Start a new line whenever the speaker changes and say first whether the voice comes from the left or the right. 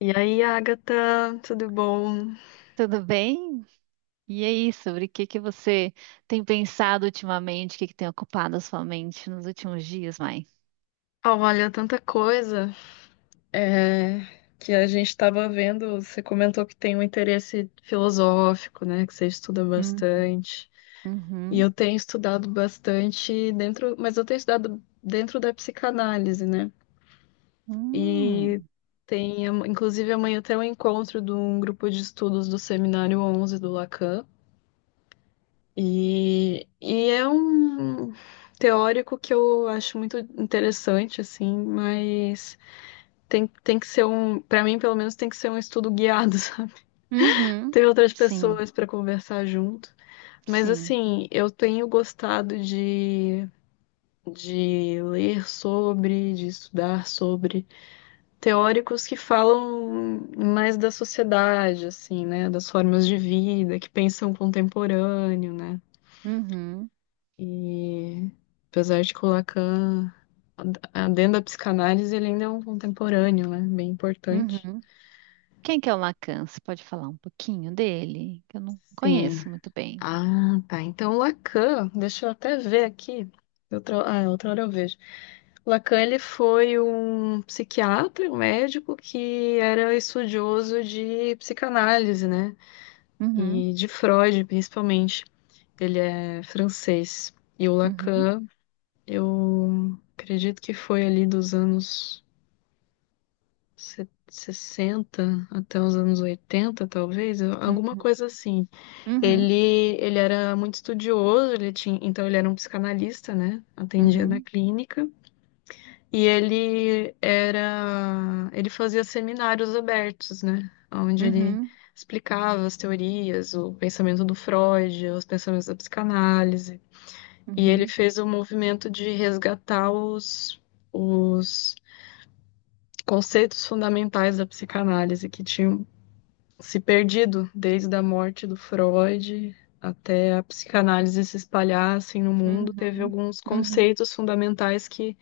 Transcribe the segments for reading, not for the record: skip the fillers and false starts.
left: E aí, Agatha, tudo bom?
right: Tudo bem? E aí, sobre o que que você tem pensado ultimamente? O que que tem ocupado a sua mente nos últimos dias, Mai?
left: Ah, olha, tanta coisa é, que a gente estava vendo. Você comentou que tem um interesse filosófico, né? Que você estuda
right: Uhum.
left: bastante. E
right: Uhum.
left: eu tenho estudado bastante dentro, mas eu tenho estudado dentro da psicanálise, né?
right: Hum.
left: E inclusive, amanhã tem um encontro de um grupo de estudos do Seminário 11 do Lacan. E é um teórico que eu acho muito interessante, assim, mas tem que ser um, para mim, pelo menos, tem que ser um estudo guiado, sabe?
right: Uhum.
left: Ter outras
right: Sim,
left: pessoas para conversar junto. Mas,
right: sim.
left: assim, eu tenho gostado de ler sobre, de estudar sobre teóricos que falam mais da sociedade, assim, né? Das formas de vida, que pensam contemporâneo, né?
right: Uhum.
left: E apesar de que o Lacan, dentro da psicanálise, ele ainda é um contemporâneo, né? Bem importante.
right: Uhum. Quem que é o Lacan? Você pode falar um pouquinho dele? Que eu não
left: Sim.
right: conheço muito bem.
left: Ah, tá. Então, o Lacan, deixa eu até ver aqui. Outra hora eu vejo. O Lacan, ele foi um psiquiatra, um médico que era estudioso de psicanálise, né?
right: Uhum.
left: E de Freud, principalmente. Ele é francês. E o
right: Uhum.
left: Lacan, eu acredito que foi ali dos anos se- 60 até os anos 80 talvez, alguma
right: Uhum.
left: coisa assim.
right: Uhum.
left: Ele era muito estudioso, ele tinha, então ele era um psicanalista, né? Atendia na
right: Uhum.
left: clínica. Ele fazia seminários abertos, né? Onde ele
right: Uhum.
left: explicava as teorias, o pensamento do Freud, os pensamentos da psicanálise. E ele
right: Uhum.
left: fez o movimento de resgatar os conceitos fundamentais da psicanálise que tinham se perdido, desde a morte do Freud até a psicanálise se espalhar assim, no mundo, teve
right: Uhum.
left: alguns
right: Uhum.
left: conceitos fundamentais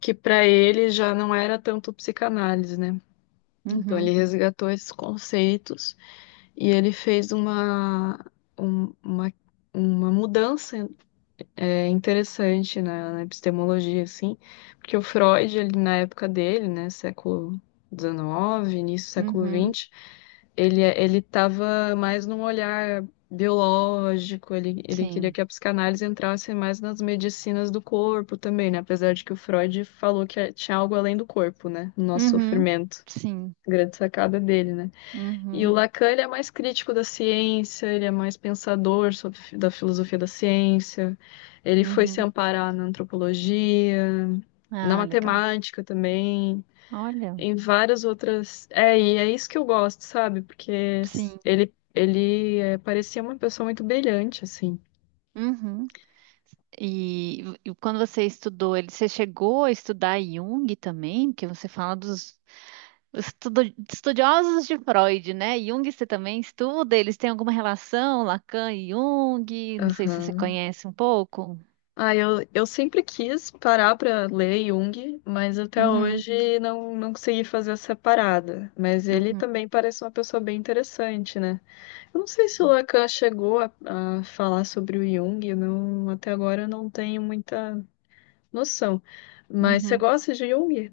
left: que para ele já não era tanto psicanálise, né? Então ele
right: Uhum.
left: resgatou esses conceitos e ele fez um- uma, uma mudança é interessante na epistemologia, assim, porque o Freud, ele, na época dele, né, século XIX, início do século
right: Uhum.
left: XX, ele estava mais num olhar biológico, ele queria
right: Sim.
left: que a psicanálise entrasse mais nas medicinas do corpo também, né, apesar de que o Freud falou que tinha algo além do corpo, né, no nosso
right: Uhum.
left: sofrimento.
right: Sim.
left: Grande sacada dele, né? E o
right: Uhum,
left: Lacan, ele é mais crítico da ciência, ele é mais pensador sobre, da filosofia da ciência. Ele foi se
right: uhum.
left: amparar na antropologia, na
right: Ah, legal.
left: matemática também,
right: Olha,
left: em várias outras. É, e é isso que eu gosto, sabe? Porque
right: sim.
left: ele é, parecia uma pessoa muito brilhante, assim.
right: Uhum. E quando você estudou ele, você chegou a estudar Jung também? Porque você fala dos estudo- estudiosos de Freud, né? Jung você também estuda? Eles têm alguma relação, Lacan e Jung? Não sei se você
left: Aham.
right: conhece um pouco.
left: Ah, eu sempre quis parar pra ler Jung, mas até
right: Uhum,
left: hoje não consegui fazer essa parada. Mas ele
right: uhum.
left: também parece uma pessoa bem interessante, né? Eu não sei se o
right: Sim.
left: Lacan chegou a falar sobre o Jung, eu não, até agora eu não tenho muita noção. Mas você
right: Uhum.
left: gosta de Jung?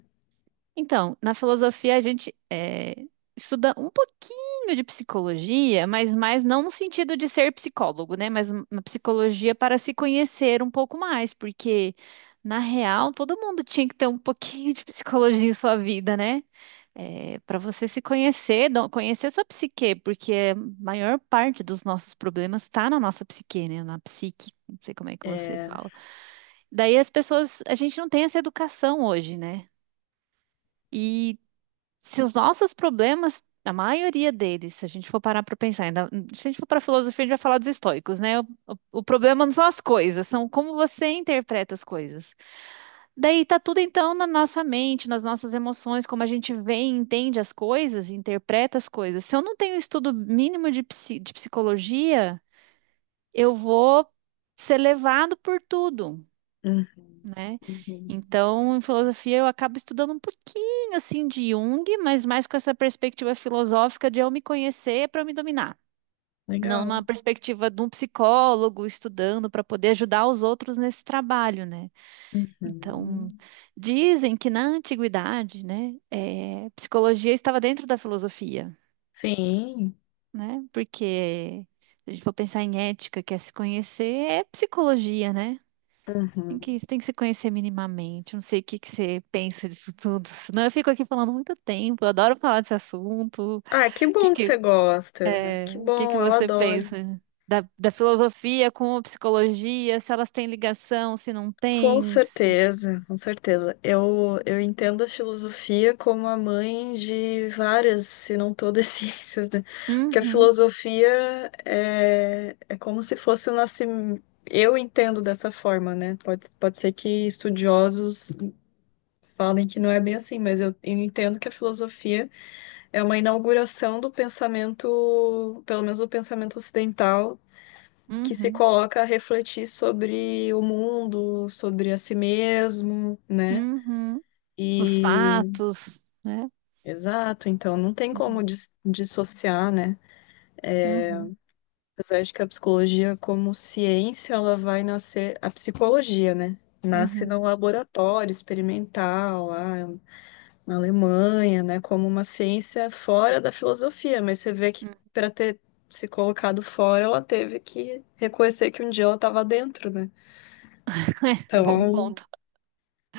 right: Então, na filosofia estuda um pouquinho de psicologia, mas mais não no sentido de ser psicólogo, né? Mas uma psicologia para se conhecer um pouco mais, porque na real todo mundo tinha que ter um pouquinho de psicologia em sua vida, né? Para você se conhecer, conhecer sua psique, porque a maior parte dos nossos problemas está na nossa psique, né? Na psique, não sei como é que você
left: É.
right: fala. Daí as pessoas, a gente não tem essa educação hoje, né? E se os nossos problemas, a maioria deles, se a gente for parar para pensar, se a gente for para filosofia, a gente vai falar dos estoicos, né? O problema não são as coisas, são como você interpreta as coisas. Daí tá tudo então na nossa mente, nas nossas emoções, como a gente vê e entende as coisas, interpreta as coisas. Se eu não tenho estudo mínimo de, de psicologia, eu vou ser levado por tudo,
left: Uhum,
right: né?
left: uhum.
right: Então, em filosofia, eu acabo estudando um pouquinho assim de Jung, mas mais com essa perspectiva filosófica de eu me conhecer para eu me dominar. Não uma
left: Legal.
right: perspectiva de um psicólogo estudando para poder ajudar os outros nesse trabalho, né? Então,
left: Uhum.
right: dizem que na antiguidade, né, psicologia estava dentro da filosofia,
left: Sim.
right: né? Porque se a gente for pensar em ética, que é se conhecer, é psicologia, né?
left: Uhum.
right: Tem que se conhecer minimamente. Não sei o que que você pensa disso tudo. Senão eu fico aqui falando muito tempo. Eu adoro falar desse assunto.
left: Ah, que
right: Que
left: bom que você
right: que,
left: gosta. Que
right: o que que
left: bom, eu
right: você
left: adoro.
right: pensa da filosofia com a psicologia? Se elas têm ligação, se não
left: Com
right: têm.
left: certeza, com certeza. Eu entendo a filosofia como a mãe de várias, se não todas, ciências, né? Porque a
right: Uhum,
left: filosofia é, é como se fosse o nascimento. Eu entendo dessa forma, né? Pode, pode ser que estudiosos falem que não é bem assim, mas eu entendo que a filosofia é uma inauguração do pensamento, pelo menos do pensamento ocidental que se
right: uhum,
left: coloca a refletir sobre o mundo, sobre a si mesmo, né?
right: uhum. Os
left: E
right: fatos, né?
left: exato, então não tem como
right: Uhum,
left: dis- dissociar, né?
right: uhum,
left: Apesar de que a psicologia como ciência, ela vai nascer, a psicologia, né? Nasce
right: uhum.
left: num laboratório experimental lá na Alemanha, né? Como uma ciência fora da filosofia, mas você vê que para ter se colocado fora, ela teve que reconhecer que um dia ela estava dentro, né?
right: Bom
left: Então,
right: ponto.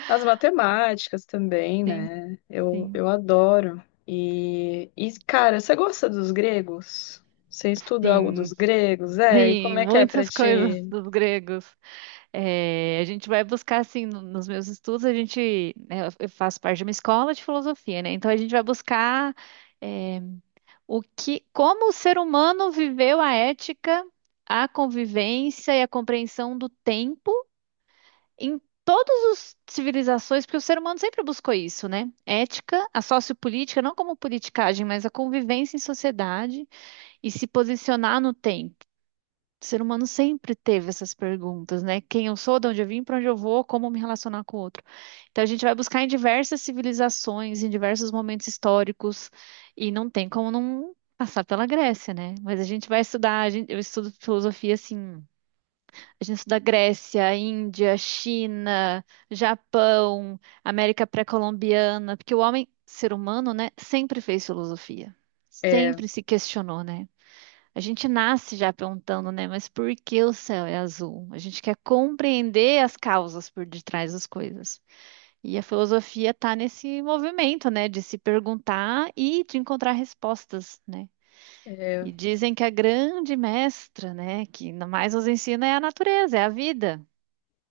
left: As matemáticas também,
right: Sim,
left: né?
right: sim,
left: Eu adoro. E, cara, você gosta dos gregos? Você estuda algo dos
right: sim,
left: gregos? É, e como
right: sim.
left: é que é pra
right: Muitas coisas
left: ti?
right: dos gregos. É, a gente vai buscar, assim, nos meus estudos, a gente, né, eu faço parte de uma escola de filosofia, né? Então a gente vai buscar, é, o que, como o ser humano viveu a ética, a convivência e a compreensão do tempo em todas as civilizações, porque o ser humano sempre buscou isso, né? Ética, a sociopolítica, não como politicagem, mas a convivência em sociedade e se posicionar no tempo. O ser humano sempre teve essas perguntas, né? Quem eu sou, de onde eu vim, para onde eu vou, como me relacionar com o outro. Então a gente vai buscar em diversas civilizações, em diversos momentos históricos, e não tem como não passar pela Grécia, né? Mas a gente vai estudar, eu estudo filosofia assim, a gente estuda Grécia, Índia, China, Japão, América pré-colombiana, porque o homem, ser humano, né, sempre fez filosofia,
left: É,
right: sempre se questionou, né? A gente nasce já perguntando, né? Mas por que o céu é azul? A gente quer compreender as causas por detrás das coisas. E a filosofia está nesse movimento, né? De se perguntar e de encontrar respostas, né?
left: é...
right: E dizem que a grande mestra, né? Que mais nos ensina é a natureza, é a vida.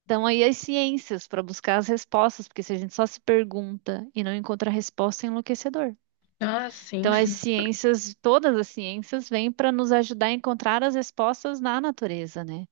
right: Então aí as ciências para buscar as respostas, porque se a gente só se pergunta e não encontra resposta, é enlouquecedor.
left: Ah, sim.
right: Então, as ciências, todas as ciências, vêm para nos ajudar a encontrar as respostas na natureza, né?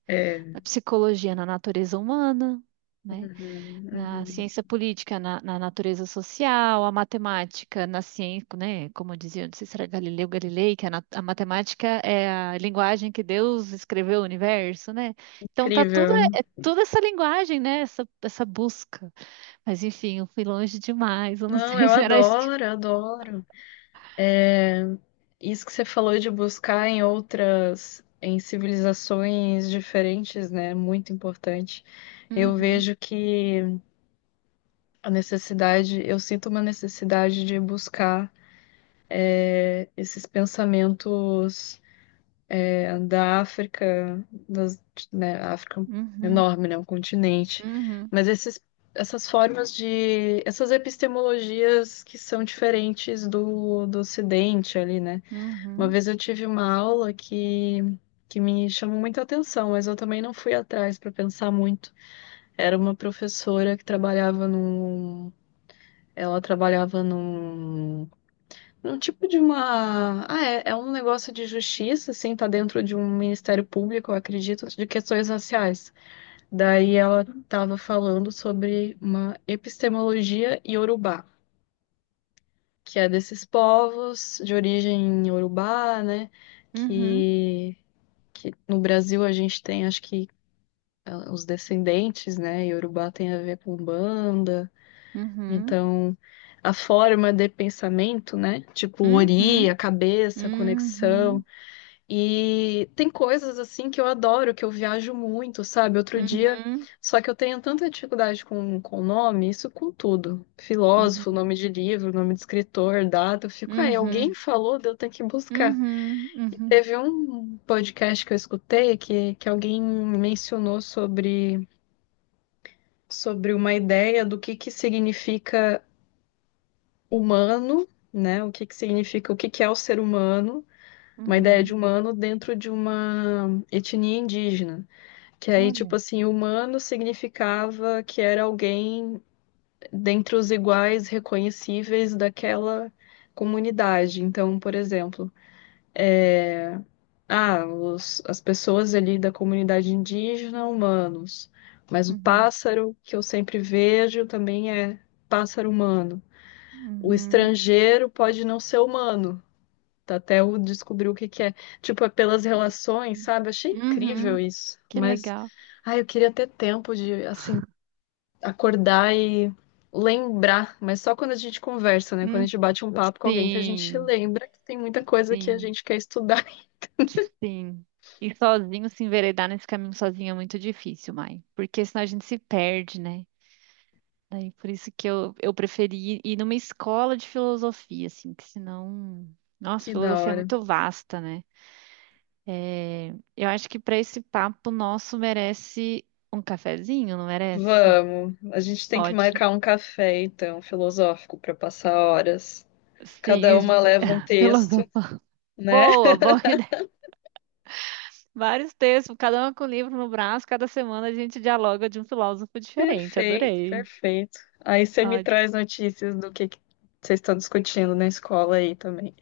right: Na
left: É.
right: psicologia, na natureza humana, né?
left: Uhum,
right: Na
left: uhum.
right: ciência política, na natureza social, a matemática, na ciência, né? Como dizia, não sei se era Galileu Galilei, que a, a matemática é a linguagem que Deus escreveu o universo, né? Então, tá tudo,
left: Incrível.
right: é, é toda essa linguagem, né? Essa busca. Mas, enfim, eu fui longe demais, eu não
left: Não,
right: sei
left: eu
right: se era isso que...
left: adoro, eu adoro. Isso que você falou de buscar em outras, em civilizações diferentes, né? Muito importante. Eu
right: Uhum,
left: vejo que a necessidade, eu sinto uma necessidade de buscar esses pensamentos da África, né, a África é
right: uhum,
left: enorme, né, um continente,
right: uhum.
left: mas essas formas de, essas epistemologias que são diferentes do, do Ocidente ali, né? Uma
right: Uhum,
left: vez eu tive uma aula que me chamou muita atenção, mas eu também não fui atrás para pensar muito. Era uma professora que trabalhava num, ela trabalhava num um tipo de uma. Ah, é, é um negócio de justiça, assim, tá dentro de um ministério público, eu acredito, de questões raciais. Daí ela tava falando sobre uma epistemologia iorubá, que é desses povos de origem iorubá, né?
right: uhum,
left: Que, que no Brasil a gente tem, acho que, ah, os descendentes, né? Iorubá tem a ver com banda.
right: uhum,
left: Então, a forma de pensamento, né? Tipo, ori,
right: uhum,
left: a cabeça, a conexão.
right: uhum,
left: E tem coisas assim que eu adoro, que eu viajo muito, sabe? Outro dia,
right: uhum,
left: só que eu tenho tanta dificuldade com nome, isso com tudo. Filósofo,
right: uhum,
left: nome de livro, nome de escritor, data, eu fico, ah, alguém
right: uhum,
left: falou, daí eu tenho que buscar.
right: uhum,
left: E
right: uhum,
left: teve um podcast que eu escutei que alguém mencionou sobre uma ideia do que significa humano, né? O que que significa, o que que é o ser humano, uma ideia de
right: uhum.
left: humano dentro de uma etnia indígena. Que aí,
right: Olha,
left: tipo assim, humano significava que era alguém dentre os iguais reconhecíveis daquela comunidade. Então, por exemplo, é, as pessoas ali da comunidade indígena, humanos. Mas o
right: uhum,
left: pássaro que eu sempre vejo também é pássaro humano. O
right: uhum,
left: estrangeiro pode não ser humano, tá? Até eu descobrir o que que é. Tipo, é pelas relações, sabe? Achei incrível
right: uhum.
left: isso.
right: Que
left: Mas,
right: legal.
left: ai, eu queria ter tempo de, assim, acordar e lembrar, mas só quando a gente conversa, né? Quando a
right: Uhum.
left: gente bate um papo com alguém que a gente
right: Sim,
left: lembra que tem muita coisa que a
right: sim,
left: gente quer estudar.
right: sim. E sozinho se enveredar nesse caminho sozinho é muito difícil, mãe, porque senão a gente se perde, né? Daí por isso que eu preferi ir numa escola de filosofia, assim, que senão. Nossa,
left: Que da
right: filosofia é
left: hora.
right: muito vasta, né? Eu acho que para esse papo nosso merece um cafezinho, não merece?
left: Vamos, a gente tem que
right: Ótimo.
left: marcar um café, então, filosófico, para passar horas. Cada
right: Sim,
left: uma leva um texto,
right: filosofia.
left: né?
right: Boa, boa ideia. Vários textos, cada um com um livro no braço, cada semana a gente dialoga de um filósofo diferente.
left: Perfeito,
right: Adorei.
left: perfeito. Aí você me
right: Ótimo.
left: traz notícias do que vocês estão discutindo na escola aí também.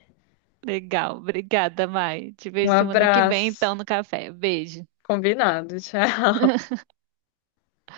right: Legal. Obrigada, Mai. Te
left: Um
right: vejo semana que vem,
left: abraço.
right: então, no café. Beijo.
left: Combinado, tchau.